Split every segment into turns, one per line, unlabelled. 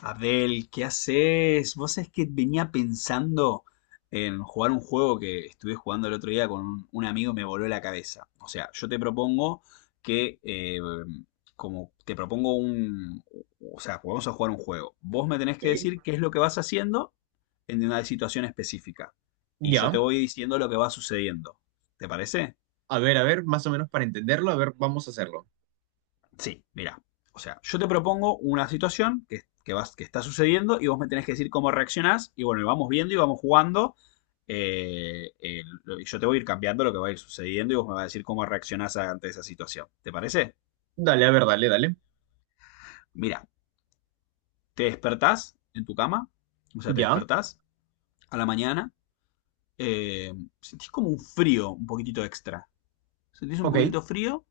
Abdel, ¿qué haces? Vos sabés que venía pensando en jugar un juego que estuve jugando el otro día con un amigo y me voló la cabeza. O sea, yo te propongo que, como te propongo un, o sea, vamos a jugar un juego. Vos me tenés que decir
Ok.
qué es lo que vas haciendo en una situación específica. Y yo
Ya,
te voy diciendo lo que va sucediendo. ¿Te parece?
a ver, más o menos para entenderlo, a ver, vamos a hacerlo.
Sí, mira. O sea, yo te propongo una situación que está sucediendo y vos me tenés que decir cómo reaccionás. Y bueno, vamos viendo y vamos jugando. Y yo te voy a ir cambiando lo que va a ir sucediendo y vos me vas a decir cómo reaccionás ante esa situación. ¿Te parece?
Dale, a ver, dale, dale.
Mira, te despertás en tu cama. O sea, te
Ya,
despertás a la mañana. eh, sentís como un frío, un poquitito extra. Sentís un
ok,
poquitito frío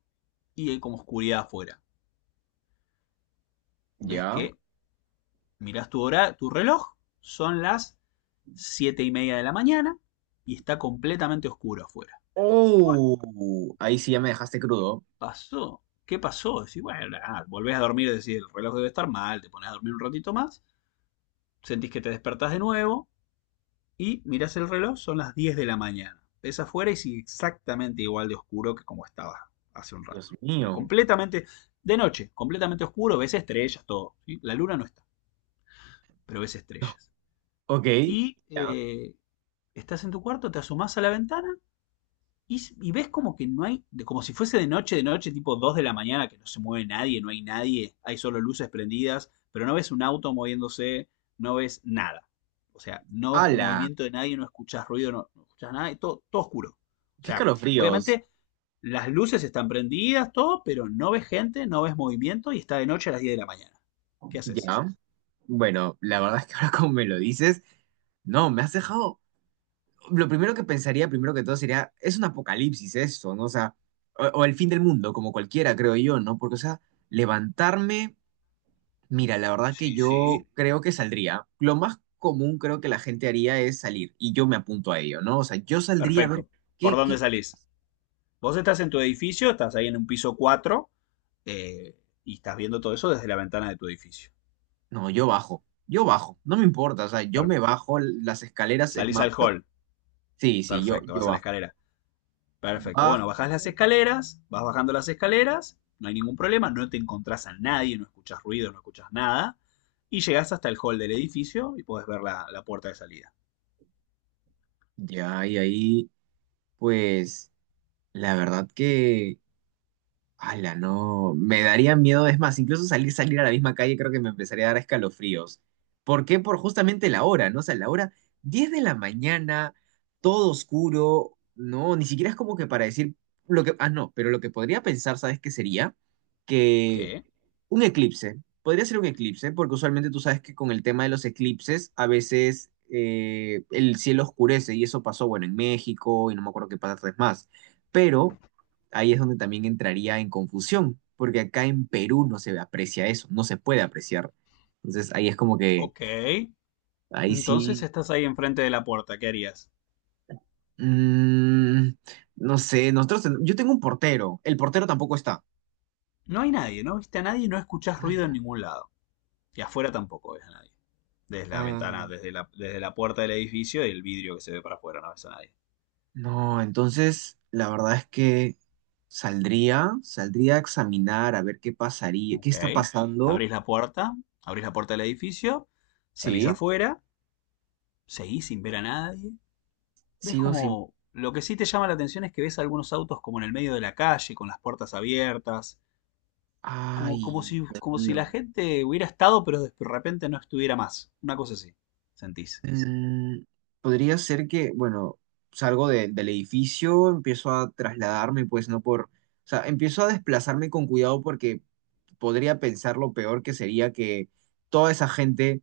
y hay como oscuridad afuera. Ves
ya.
que mirás tu hora, tu reloj. Son las 7:30 de la mañana y está completamente oscuro afuera. Bueno,
Oh, ahí sí ya me dejaste crudo.
pasó. ¿Qué pasó? Decís, bueno, nada, volvés a dormir, decís, el reloj debe estar mal, te pones a dormir un ratito más, sentís que te despertás de nuevo y mirás el reloj, son las 10 de la mañana. Ves afuera y sigue exactamente igual de oscuro que como estaba hace un
Dios
rato. O sea,
mío.
completamente de noche, completamente oscuro, ves estrellas, todo. ¿Sí? La luna no está, pero ves estrellas.
Ok,
Y
ya.
eh, estás en tu cuarto, te asomás a la ventana. Y ves como que no hay, de- como si fuese de noche, tipo 2 de la mañana, que no se mueve nadie, no hay nadie, hay solo luces prendidas, pero no ves un auto moviéndose, no ves nada. O sea, no ves
¡Hala!
movimiento de nadie, no escuchas ruido, no, no escuchas nada, y todo, todo oscuro. O
¡Qué
sea,
escalofríos!
obviamente las luces están prendidas, todo, pero no ves gente, no ves movimiento y está de noche a las 10 de la mañana. ¿Qué haces?
Ya. Bueno, la verdad es que ahora como me lo dices, no, me has dejado. Lo primero que pensaría, primero que todo, sería, es un apocalipsis esto, ¿no? O sea, o el fin del mundo, como cualquiera, creo yo, ¿no? Porque, o sea, levantarme. Mira, la verdad que sí,
Sí,
yo sí
sí.
creo que saldría. Lo más común creo que la gente haría es salir y yo me apunto a ello, ¿no? O sea, yo saldría a ver
Perfecto. ¿Por
qué,
dónde
qué, qué-
salís? Vos estás en tu edificio, estás ahí en un piso 4 eh, y estás viendo todo eso desde la ventana de tu edificio.
No, yo bajo, no me importa, o sea, yo
Per-
me bajo las escaleras, es
Salís
más...
al hall,
Sí, sí, yo,
perfecto,
yo
vas a la
bajo.
escalera, perfecto. Bueno,
Bajo,
bajás las escaleras, vas bajando las escaleras, no hay ningún problema, no te encontrás a nadie, no escuchas ruido, no escuchas nada, y llegás hasta el hall del edificio y podés ver la puerta de salida.
ya, y ahí, pues, la verdad que... Ala, no, me daría miedo, es más, incluso salir, salir a la misma calle creo que me empezaría a dar escalofríos. ¿Por qué? Por justamente la hora, ¿no? O sea, la hora 10 de la mañana, todo oscuro, no, ni siquiera es como que para decir lo que, ah, no, pero lo que podría pensar, ¿sabes qué sería? Que
¿Qué?
un eclipse. Podría ser un eclipse, porque usualmente tú sabes que con el tema de los eclipses, a veces el cielo oscurece, y eso pasó, bueno, en México, y no me acuerdo qué pasa más. Pero ahí es donde también entraría en confusión, porque acá en Perú no se aprecia eso, no se puede apreciar. Entonces ahí es como que,
Ok.
ahí
Entonces
sí,
estás ahí enfrente de la puerta, ¿qué harías?
mm, no sé, nosotros, yo tengo un portero, el portero tampoco está.
No hay nadie, no viste a nadie, no escuchás ruido en ningún lado. Y afuera tampoco ves a nadie. Desde la ventana,
¡Hala!
desde la puerta del edificio y el vidrio que se ve para afuera, no ves a nadie.
No, entonces la verdad es que saldría, saldría a examinar a ver qué pasaría, qué
Ok.
está pasando.
Abrís la puerta, abrís la puerta del edificio, salís
Sí,
afuera, seguís sin ver a nadie. Ves
sigo sin...
como... Lo que sí te llama la atención es que ves algunos autos como en el medio de la calle, con las puertas abiertas, como,
Ay, Dios
como si
mío.
la gente hubiera estado, pero de repente no estuviera más. Una cosa así, sentís.
Mm, podría ser que, bueno, salgo del edificio, empiezo a trasladarme, pues no por... O sea, empiezo a desplazarme con cuidado porque podría pensar lo peor que sería que toda esa gente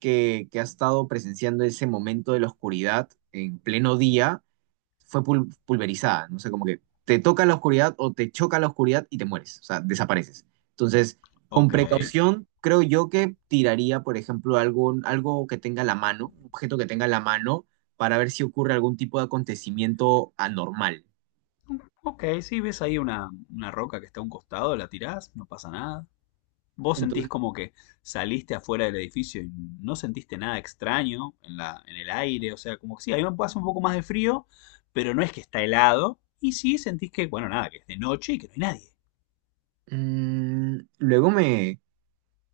que ha estado presenciando ese momento de la oscuridad en pleno día fue pulverizada, no sé, como que te toca la oscuridad o te choca la oscuridad y te mueres, o sea, desapareces. Entonces, con
Ok.
precaución, creo yo que tiraría, por ejemplo, algo que tenga la mano, un objeto que tenga la mano, para ver si ocurre algún tipo de acontecimiento anormal.
Ok, sí, ves ahí una roca que está a un costado, la tirás, no pasa nada. Vos sentís
Entonces,
como que saliste afuera del edificio y no sentiste nada extraño en el aire, o sea, como que sí, a mí me pasa un poco más de frío, pero no es que está helado, y sí sentís que, bueno, nada, que es de noche y que no hay nadie.
mm, luego me...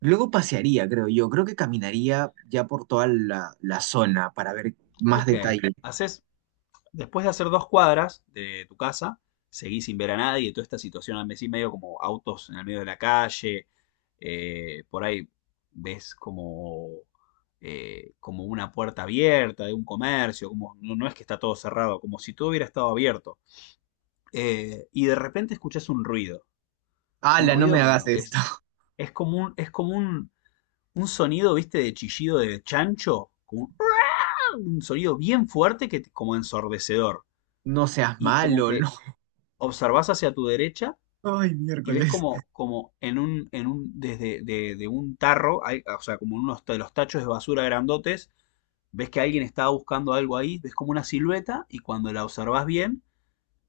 Luego pasearía, creo yo. Creo que caminaría ya por toda la zona para ver más
Ok,
detalle.
haces. Después de hacer 2 cuadras de tu casa, seguís sin ver a nadie, toda esta situación al mes y medio, como autos en el medio de la calle, por ahí ves como, como una puerta abierta de un comercio, como no, no es que está todo cerrado, como si todo hubiera estado abierto. Y de repente escuchás un
¡Hala, no me
ruido
hagas esto!
es como un sonido, viste, de chillido de chancho, como un sonido bien fuerte que como ensordecedor.
No seas
Y es como
malo,
que
no.
observás hacia tu derecha
Ay,
y ves
miércoles.
como, como en un, desde de un tarro, o sea, como en unos de los tachos de basura grandotes, ves que alguien estaba buscando algo ahí, ves como una silueta y cuando la observás bien,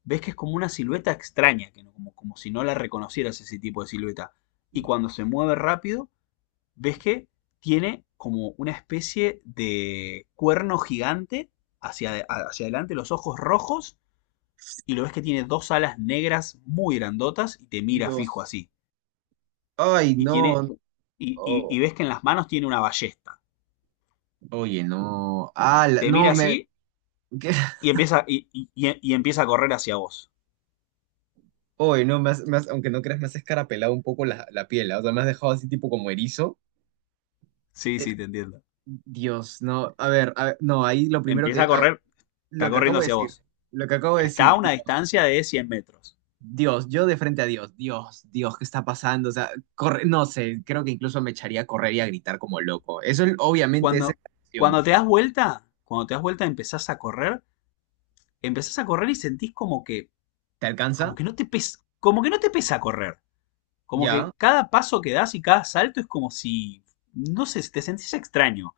ves que es como una silueta extraña, que no- como, como si no la reconocieras ese tipo de silueta. Y cuando se mueve rápido, ves que tiene como una especie de cuerno gigante hacia, hacia adelante, los ojos rojos y lo ves que tiene dos alas negras muy grandotas y te mira fijo
Dios.
así.
Ay,
Y tiene.
no.
Y
Oh,
ves que en las manos tiene una ballesta.
oye, no. Ah,
Te
no,
mira
me.
así
¿Qué?
y empieza a correr hacia vos.
Oye, no, aunque no creas, me has escarapelado un poco la, la piel. ¿Ah? O sea, me has dejado así tipo como erizo.
Sí,
Eh,
sí, te entiendo.
Dios, no. A ver, no, ahí lo primero
Empieza a
que.
correr, está
Lo que acabo
corriendo
de
hacia
decir.
vos.
Lo que acabo de
Está
decir,
a una
Dios.
distancia de 100 metros.
Dios, yo de frente a Dios. Dios, Dios, ¿qué está pasando? O sea, corre, no sé, creo que incluso me echaría a correr y a gritar como loco. Eso obviamente es
Cuando,
exageración.
cuando te das vuelta, cuando te das vuelta empezás a correr y sentís
¿Te
como
alcanza?
que no te pesa, como que no te pesa correr. Como
Ya.
que cada paso que das y cada salto es como si, no sé, te sentís extraño.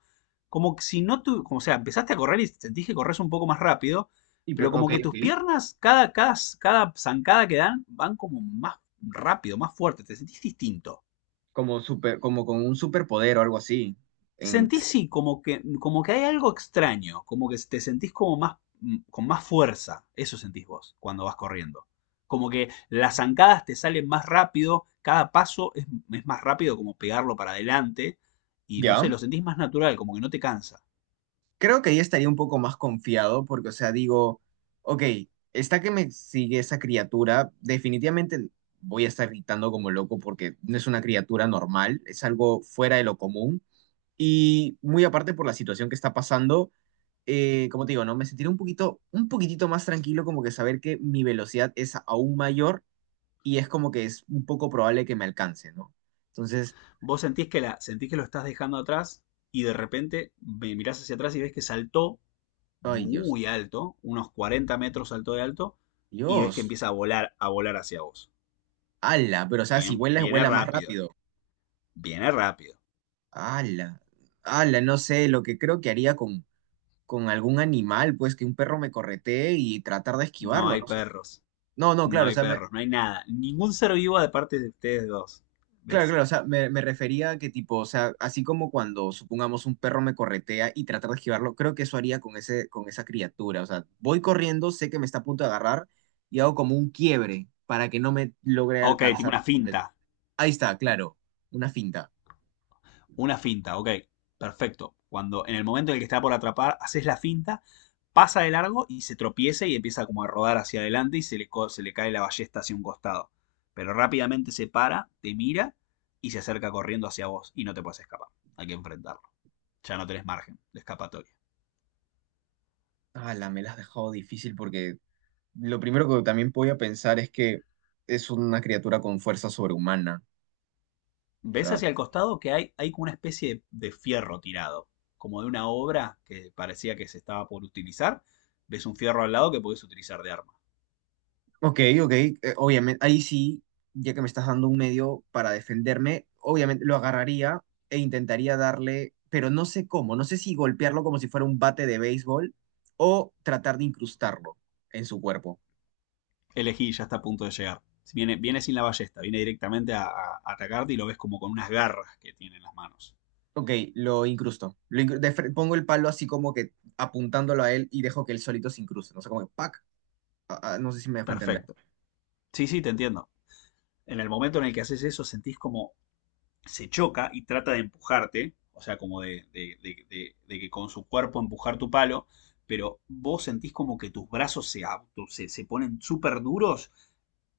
Como que si no tú, como o sea, empezaste a correr y sentís que corres un poco más rápido,
Y,
pero como
ok,
que tus
ok.
piernas, cada zancada que dan, van como más rápido, más fuerte, te sentís distinto.
Como super, como con un superpoder o algo así. En,
Sentís sí, como que hay algo extraño, como que te sentís como más, con más fuerza, eso sentís vos cuando vas corriendo. Como que las zancadas te salen más rápido, cada paso es más rápido como pegarlo para adelante y no sé,
ya.
lo sentís más natural, como que no te cansa.
Creo que ahí estaría un poco más confiado porque, o sea, digo, ok, está que me sigue esa criatura, definitivamente voy a estar gritando como loco porque no es una criatura normal, es algo fuera de lo común. Y muy aparte por la situación que está pasando, como te digo, ¿no? Me sentiré un poquito, un poquitito más tranquilo como que saber que mi velocidad es aún mayor y es como que es un poco probable que me alcance, ¿no? Entonces,
Vos sentís que, la, sentís que lo estás dejando atrás y de repente me mirás hacia atrás y ves que saltó
ay Dios,
muy alto, unos 40 metros saltó de alto y ves que
Dios,
empieza a volar hacia vos.
ala, pero o
Y
sea, si
bien,
vuelas,
viene
vuela más
rápido.
rápido.
Viene rápido.
Ala, ala, no sé, lo que creo que haría con algún animal, pues que un perro me corretee y tratar de
No
esquivarlo, ¿no?
hay
O sea,
perros.
no, no,
No
claro, o
hay
sea,
perros. No hay nada. Ningún ser vivo de parte de ustedes dos.
claro,
¿Ves?
claro, o sea, me refería a que tipo, o sea, así como cuando supongamos un perro me corretea y tratar de esquivarlo, creo que eso haría con ese, con esa criatura. O sea, voy corriendo, sé que me está a punto de agarrar y hago como un quiebre para que no me logre
Ok, tipo
alcanzar
una
por completo.
finta.
Ahí está, claro, una finta.
Una finta, ok. Perfecto. Cuando en el momento en el que está por atrapar, haces la finta, pasa de largo y se tropieza y empieza como a rodar hacia adelante y se le, se le cae la ballesta hacia un costado. Pero rápidamente se para, te mira y se acerca corriendo hacia vos y no te puedes escapar. Hay que enfrentarlo. Ya no tenés margen de escapatoria.
Ah, la me la has dejado difícil porque lo primero que también podía pensar es que es una criatura con fuerza sobrehumana. O
Ves
sea,
hacia el costado que hay como una especie de fierro tirado, como de una obra que parecía que se estaba por utilizar. Ves un fierro al lado que podés utilizar de arma.
ok, obviamente, ahí sí, ya que me estás dando un medio para defenderme, obviamente lo agarraría e intentaría darle, pero no sé cómo, no sé si golpearlo como si fuera un bate de béisbol o tratar de incrustarlo en su cuerpo.
Elegí, ya está a punto de llegar. Viene, viene sin la ballesta, viene directamente a atacarte y lo ves como con unas garras que tiene en las manos.
Ok, lo incrusto. Lo incru- de fre- Pongo el palo así como que apuntándolo a él y dejo que él solito se incruste. No sé cómo, ¡pac! No sé si me dejo entender.
Perfecto. Sí, sí, te entiendo. En el momento en el que haces eso, sentís como se choca y trata de empujarte, o sea, como de, de que con su cuerpo empujar tu palo, pero vos sentís como que tus brazos se ponen súper duros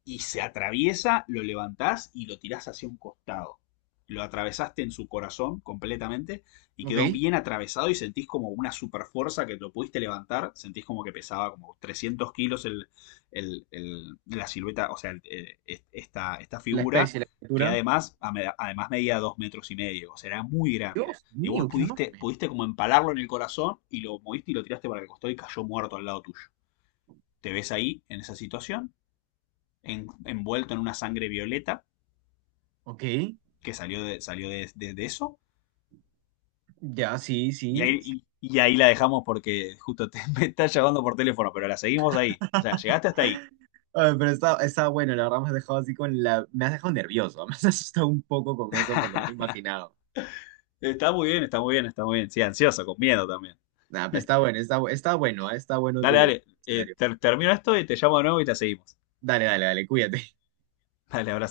y se atraviesa, lo levantás y lo tirás hacia un costado. Lo atravesaste en su corazón completamente y
Ok,
quedó bien atravesado y sentís como una super fuerza que lo pudiste levantar. Sentís como que pesaba como 300 kilos el, la silueta, o sea, esta
la
figura
especie, la
que
criatura.
además, además medía 2 metros y medio. O sea, era muy grande.
Dios
Y vos
mío, qué
pudiste,
enorme.
pudiste como empalarlo en el corazón y lo moviste y lo tiraste para el costado y cayó muerto al lado tuyo. Te ves ahí en esa situación envuelto en una sangre violeta
Ok,
que salió de eso.
ya, sí,
Y
sí.
ahí, y, y ahí la dejamos porque justo te, me está llamando por teléfono, pero la seguimos ahí. O sea, llegaste hasta ahí.
Ay, pero está, está bueno, la verdad me has dejado así con la... Me has dejado nervioso, me has asustado un poco con eso porque me lo he imaginado.
Está muy bien, está muy bien, está muy bien. Sí, ansioso, con miedo también.
Nah, pero está bueno, está, está bueno, está bueno
Dale,
tu
dale. Eh,
escenario.
ter, termino esto y te llamo de nuevo y la seguimos.
Dale, dale, dale, cuídate.
Dale, abrazo.